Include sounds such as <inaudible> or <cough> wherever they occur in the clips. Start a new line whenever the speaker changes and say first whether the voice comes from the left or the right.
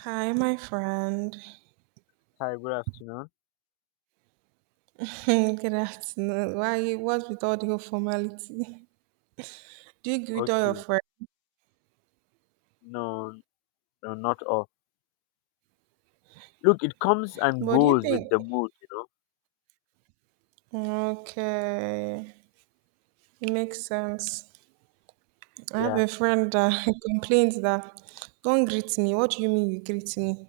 right: Hi, my friend.
left: Hi, good afternoon.
right: <laughs> Good afternoon. Why? What's with all the whole formality? <laughs> Do you give it all your
left: Okay,
right: friends?
left: no, no, not all. Look, it comes and
right: What do you
left: goes
right: think?
left: with the mood, you know.
right: Okay, it makes sense. I have
left: Yeah,
right: a friend that <laughs> complains that don't greet me. What do you mean you greet me?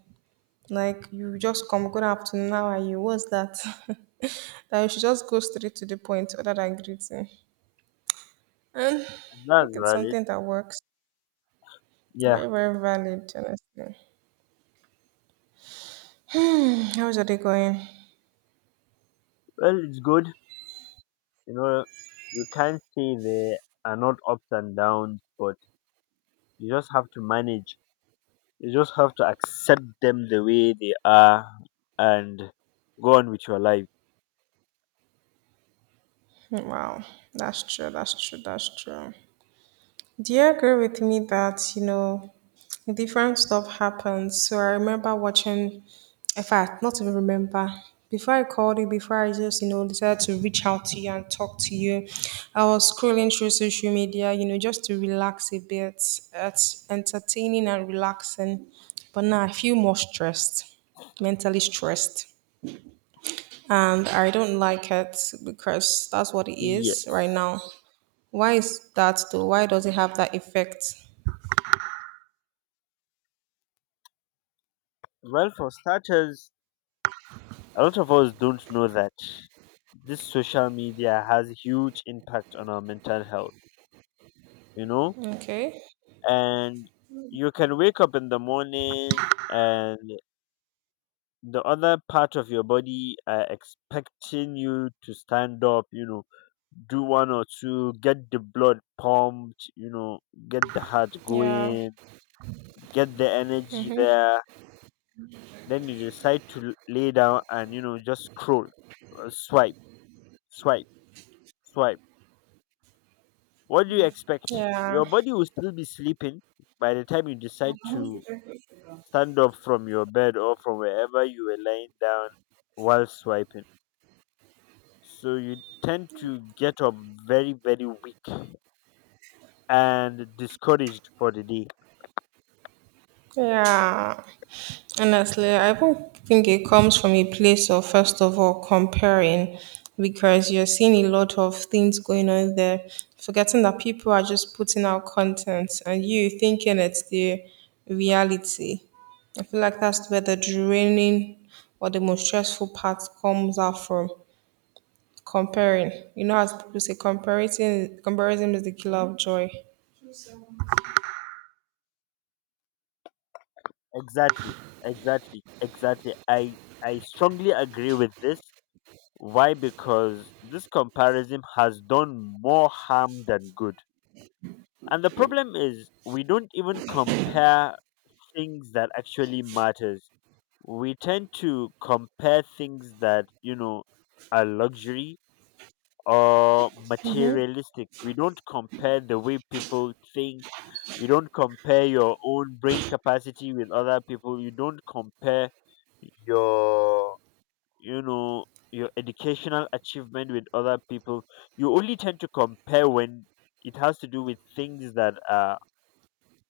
right: Like you just come good afternoon. How are you? What's that? <laughs> that you should just go straight to the point other than greeting. And
left: and
right: I
left: that's
right: think it's
left: valid.
right: something that works.
left: Yeah,
right: Very, very valid, honestly. Hmm, how's your day going?
left: well, it's good. You know, you can't say there are not ups and downs, but you just have to manage. You just have to accept them the way they are and go on with your life.
right: Wow, that's true. That's true. That's true. Do you agree with me that you know different stuff happens? So I remember watching. In fact, not even remember. Before I called you, before I just you know decided to reach out to you and talk to you, I was scrolling through social media, you know, just to relax a bit. It's entertaining and relaxing, but now I feel more stressed, mentally stressed, and I don't like it because that's what it is right
left: Yes.
right: now. Why is that though? Why does it have that effect?
left: Well, for starters, a lot of us don't know that this social media has huge impact on our mental health, you know.
right: Okay.
left: And you can wake up in the morning, and the other part of your body are expecting you to stand up, you know, do one or two, get the blood pumped, you know, get the heart
right: Yeah.
left: going, get the energy there, then you decide to lay down and, just scroll, swipe, swipe, swipe. What do you expect?
right: Yeah.
left: Your body will still be sleeping. By the time you decide to stand up from your bed or from wherever you were lying down while swiping, so you tend to get up very, very weak and discouraged for the day.
right: Yeah. Honestly, I don't think it comes from a place of first of all comparing because you're seeing a lot of things going on there, forgetting that people are just putting out content and you thinking it's the reality. I feel like that's where the draining or the most stressful part comes out from. Comparing. You know, as people say, comparison is the killer of joy.
left: Exactly, exactly, exactly. I strongly agree with this. Why? Because this comparison has done more harm than good. And the problem is, we don't even compare things that actually matters. We tend to compare things that, you know, are luxury or materialistic. We don't compare the way people think. You don't compare your own brain capacity with other people. You don't compare your, you know, your educational achievement with other people. You only tend to compare when it has to do with things that are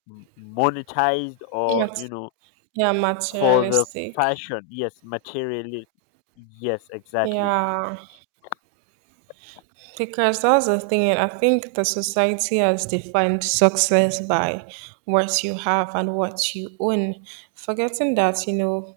left: monetized or, you
right: Mat-
left: know,
right: yeah,
left: for the
right: materialistic.
left: fashion. Yes, materialism, yes, exactly.
right: Yeah, because that's the thing. I think the society has defined success by what you have and what you own, forgetting that you know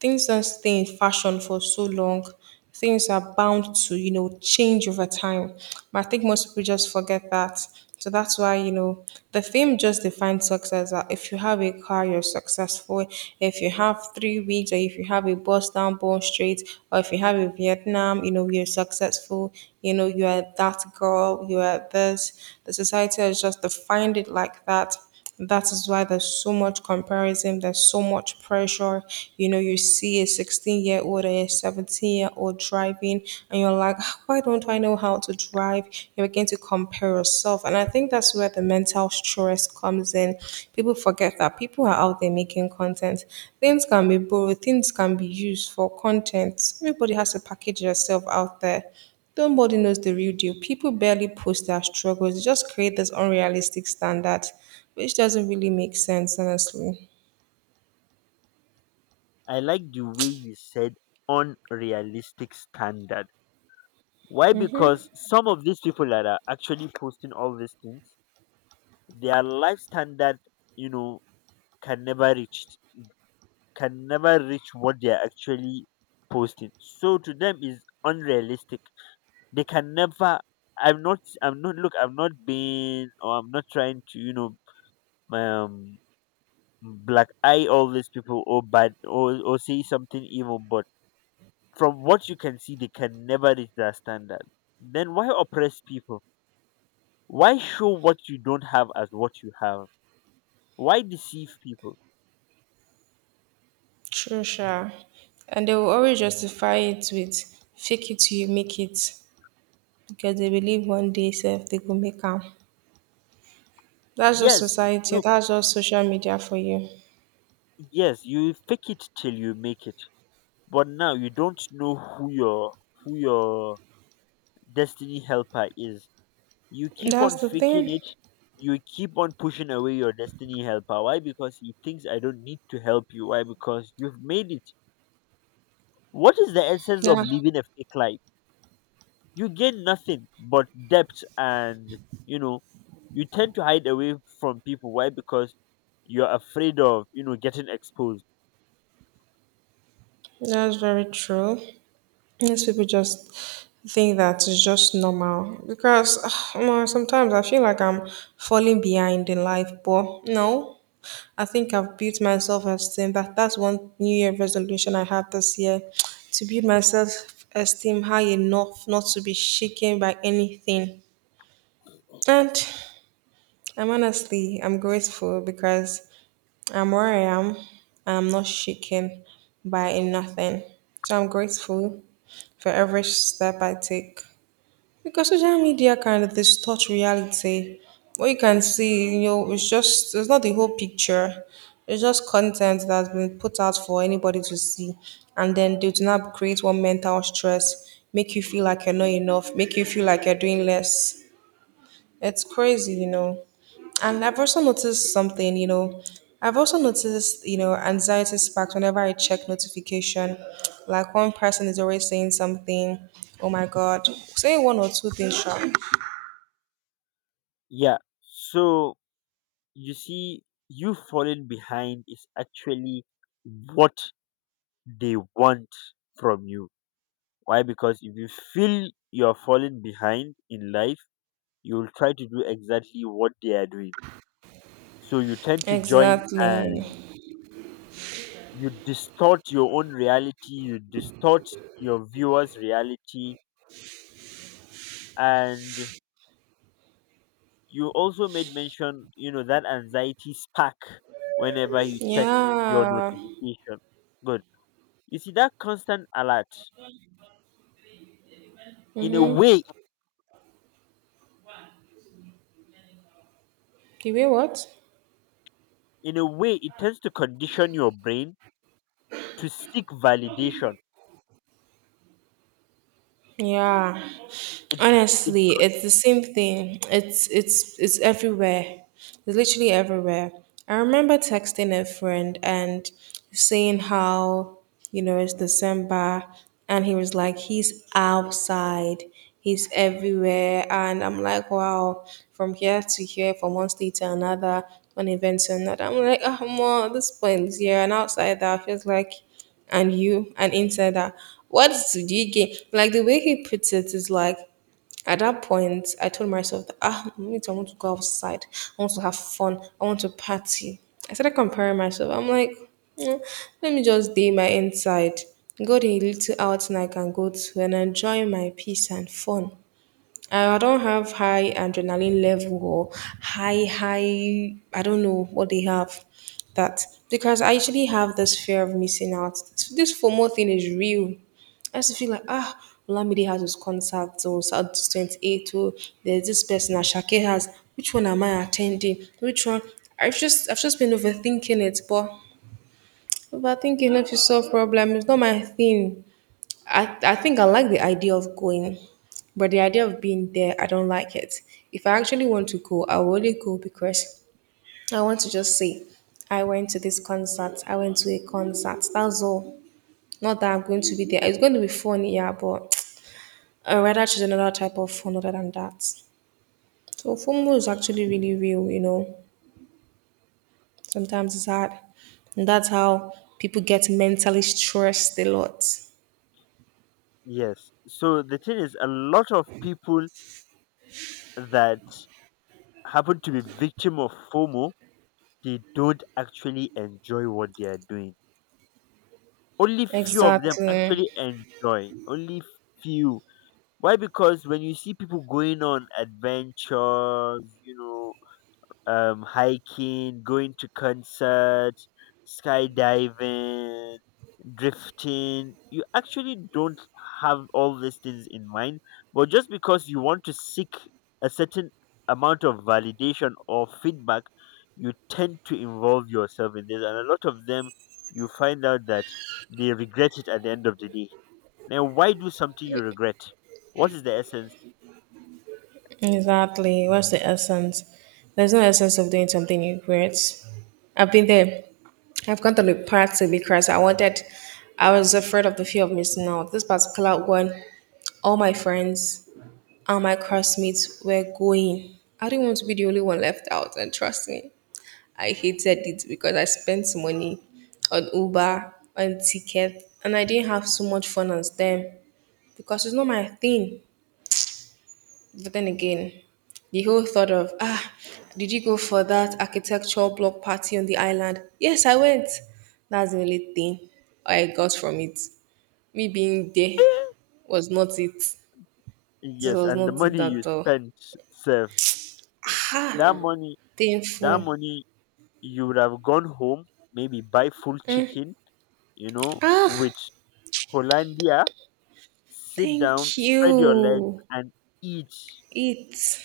right: things don't stay in fashion for so long. Things are bound to, you know, change over time. But I think most people just forget that. So that's why, you know, the fame just defines success. That if you have a car, you're successful. If you have three weeks, or if you have a bus down Bond Street, or if you have a Vietnam, you know, you're successful. You know, you are that girl, you are this. The society has just defined it like that. That is why there's so much comparison, there's so much pressure. You know, you see a 16-year-old and a 17-year-old driving, and you're like, "Ah, why don't I know how to drive? You begin to compare yourself. And I think that's where the mental stress comes in. People forget that people are out there making content. Things can be borrowed, things can be used for content. Everybody has to package yourself out there. Nobody knows the real deal. People barely post their struggles. They just create this unrealistic standard, which doesn't really make sense, honestly.
left: I like the way you said unrealistic standard. Why? Because some of these people that are actually posting all these things, their life standard, you know, can never reach, can never reach what they're actually posting. So to them is unrealistic. They can never — I'm not look, I'm not being, or I'm not trying to, you know, um black eye all these people, or bad, or say something evil, but from what you can see, they can never reach that standard. Then why oppress people? Why show what you don't have as what you have? Why deceive people?
right: True, sure. And they will always justify it with fake it till you make it because they believe one day self they go make am. That's just
left: Yes,
right: society.
left: look,
right: That's just social media for you.
left: yes, you fake it till you make it, but now you don't know who your, who your destiny helper is. You keep on
right: That's the
left: faking
right: thing.
left: it. You keep on pushing away your destiny helper. Why? Because he thinks I don't need to help you. Why? Because you've made it. What is the essence of
right: Yeah,
left: living a fake life? You gain nothing but debt and, you know, you tend to hide away from people. Why? Because you're afraid of, you know, getting exposed.
right: that's very true. Most people just think that it's just normal because <sighs> sometimes I feel like I'm falling behind in life, but no, I think I've built myself esteem. That's one New Year resolution I had this year <tsk> to build myself esteem high enough not to be shaken by anything. And I'm honestly, I'm grateful because I'm where I am and I'm not shaken by nothing. So I'm grateful for every step I take because social media can distort reality. What you can see, you know, it's just, it's not the whole picture. It's just content that's been put out for anybody to see. And then they do not create one mental stress, make you feel like you're not enough, make you feel like you're doing less. It's crazy, you know. And I've also noticed something, you know, I've also noticed, you know, anxiety sparks whenever I check notification. Like one person is always saying something, oh my God, say one or two things sharp.
left: Yeah. So you see, you falling behind is actually what they want from you. Why? Because if you feel you're falling behind in life, you'll try to do exactly what they are doing. So you tend to join,
right: Exactly.
left: and you distort your own reality, you distort your viewers' reality. And you also made mention, you know, that anxiety spark whenever you check your
right: Yeah.
left: notification. Good. You see, that constant alert, in a way,
right: You wait, what?
left: in a way, it tends to condition your brain to seek validation.
right: Yeah.
left: It it.
right: Honestly, it's the same thing. It's everywhere. It's literally everywhere. I remember texting a friend and saying how, you know, it's December and he was like, he's outside, he's everywhere and I'm like, wow, from here to here, from one state to another, one event to another. I'm like, oh, more at this point, yeah, and outside that, I was like and you an insider. What did you gain? Like the way he puts it is like at that point I told myself that ah me. Need I want to go outside. I want to have fun. I want to party. I started comparing myself. I'm like, "Mm, let me just day my inside. Go to a little outing I can go to and enjoy my peace and fun. I don't have high adrenaline level or high, high, I don't know what they have that because I usually have this fear of missing out. This FOMO thing is real. I used to feel like, ah, Olamide has his concert or South 28 or there's this person Ashake has. Which one am I attending? Which one? I've just been overthinking it, but overthinking helps you solve problem. It's not my thing. I think I like the idea of going, but the idea of being there, I don't like it. If I actually want to go, I will only go because I want to just say, I went to this concert, I went to a concert, that's all. Not that I'm going to be there. It's going to be fun, yeah, but I rather choose another type of fun other than that. So FOMO is actually really real, you know. Sometimes it's hard. And that's how people get mentally stressed a lot.
left: Yes. So the thing is, a lot of people that happen to be victim of FOMO, they don't actually enjoy what they are doing. Only few of them
right: Exactly.
left: actually enjoy. Only few. Why? Because when you see people going on adventures, you know, hiking, going to concerts, skydiving, drifting, you actually don't have all these things in mind, but just because you want to seek a certain amount of validation or feedback, you tend to involve yourself in this. And a lot of them, you find out that they regret it at the end of the day. Now, why do something you regret? What is the essence?
right: Exactly. What's the essence? There's no essence of doing something you regret. I've been there. I've gone to the party because I wanted, I was afraid of the fear of missing out. This particular one, all my friends and my classmates were going. I didn't want to be the only one left out, and trust me, I hated it because I spent money on Uber, on ticket, and I didn't have so much fun as them because it's not my thing. But then again, the whole thought of, ah, did you go for that architectural block party on the island? Yes, I went. That's the only thing I got from it. Me being there was not it. This
left: Yes,
right: was
left: and the
right: not it
left: money you
right: at all.
left: spent, serve that money that
right: Painful.
left: money you would have gone home, maybe buy full
right: Mm.
left: chicken, you know,
right: Ah,
left: with Hollandia, sit down,
right: thank
left: spread your legs,
right: you.
left: and eat.
right: Eat.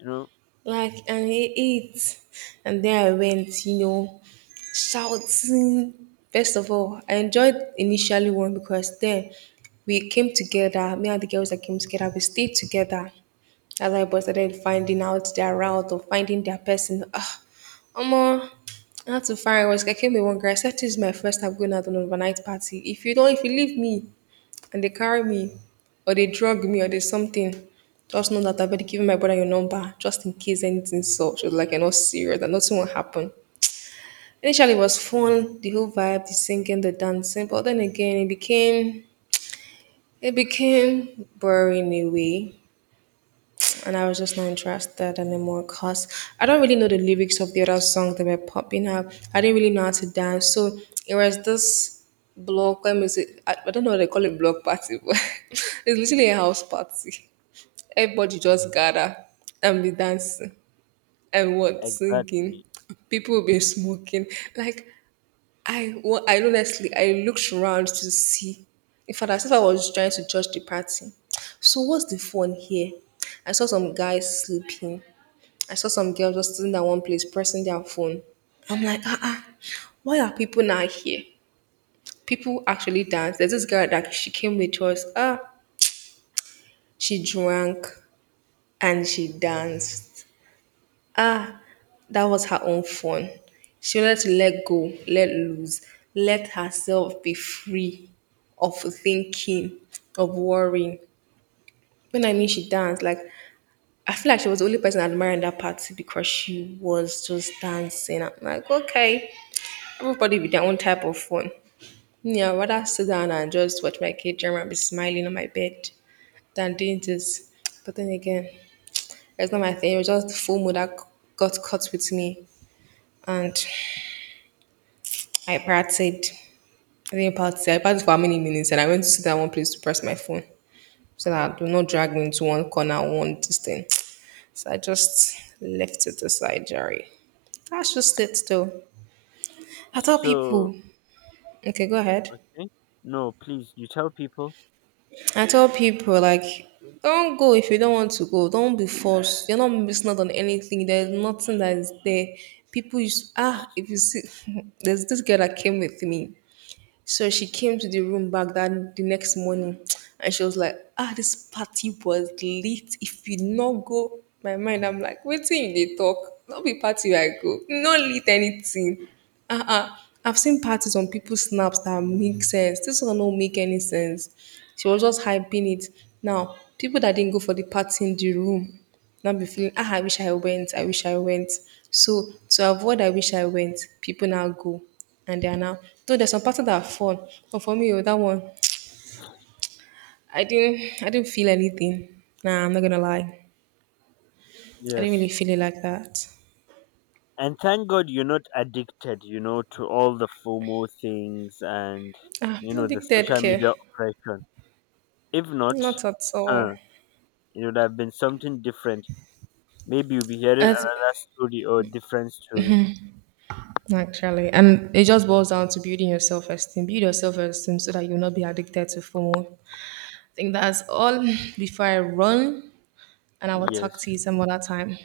left: You know,
right: Like, and he ate. And then I went, you know, shouting. First of all, I enjoyed initially one because then we came together, me and the girls that came together, we stayed together as I was started finding out their route or finding their person. Ah, Omo, I had to find I was I came with one girl. I said this is my first time going out on an overnight party. If you don't if you leave me, and they carry me or they drug me or there's something, just know that I've already given my brother your number just in case anything such was like you're not serious that nothing will happen. Initially it was fun, the whole vibe, the singing, the dancing, but then again it became boring in a way. And I was just not interested anymore because I don't really know the lyrics of the other songs that were popping up. I didn't really know how to dance. So it was this block, let me say, I don't know what they call it block party, but <laughs> it's literally a house party. Everybody just gather and be dancing and what singing.
left: exactly.
right: People will be smoking. Like I, well, I honestly, I looked around to see. In fact, as if I was trying to judge the party. So what's the fun here? I saw some guys sleeping. I saw some girls just sitting at one place pressing their phone. I'm like, ah, ah, why are people not here? People actually dance. There's this girl that she came with us. Ah, she drank and she danced. Ah, that was her own fun. She wanted to let go, let loose, let herself be free of thinking, of worrying. When I mean she danced, like I feel like she was the only person admiring that party because she was just dancing. I'm like, okay, everybody with their own type of fun. Yeah, I'd rather sit down and just watch my kid drama and be smiling on my bed than doing this. But then again, it's not my thing. It was just the full mood that got caught with me. And I parted. I didn't party. I parted for how many minutes and I went to sit down one place to press my phone. So that do not drag me into one corner, one this thing. So I just left it aside, Jerry. That's just it though. I tell
left: So,
right: people okay, go ahead.
left: okay. No, please, you tell people.
right: I tell people like don't go if you don't want to go. Don't be forced. You're not missing out on anything. There's nothing that is there. People use ah if you see <laughs> there's this girl that came with me. So she came to the room back that the next morning and she was like, ah, this party was lit. If you not go, my mind, I'm like, waiting. They talk. Not be party where I go. Not lit anything. Uh-uh. I've seen parties on people's snaps that make sense. This one don't make any sense. She was just hyping it. Now, people that didn't go for the party in the room, now be feeling, ah, I wish I went, I wish I went. So to avoid I wish I went, people now go and they are now. Though there's some parts that are fun, but for me, oh, that one, I didn't feel anything. Nah, I'm not gonna lie, I didn't really
left: Yes.
right: feel it like that.
left: And thank God you're not addicted, you know, to all the FOMO things and,
right: Ah,
left: you know, the
right: addicted
left: social
right: care,
left: media oppression. If not,
right: not at all.
left: huh, it would have been something different. Maybe you'll be hearing
right: As-
left: another story or a different story.
right: Actually, and it just boils down to building your self-esteem. Build your self-esteem so that you'll not be addicted to FOMO. I think that's all <sighs> before I run, and I will talk to
left: Yes.
right: you some other time.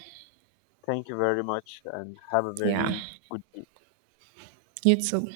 left: Thank you very much and have a
right: Yeah,
left: very good day.
right: you too.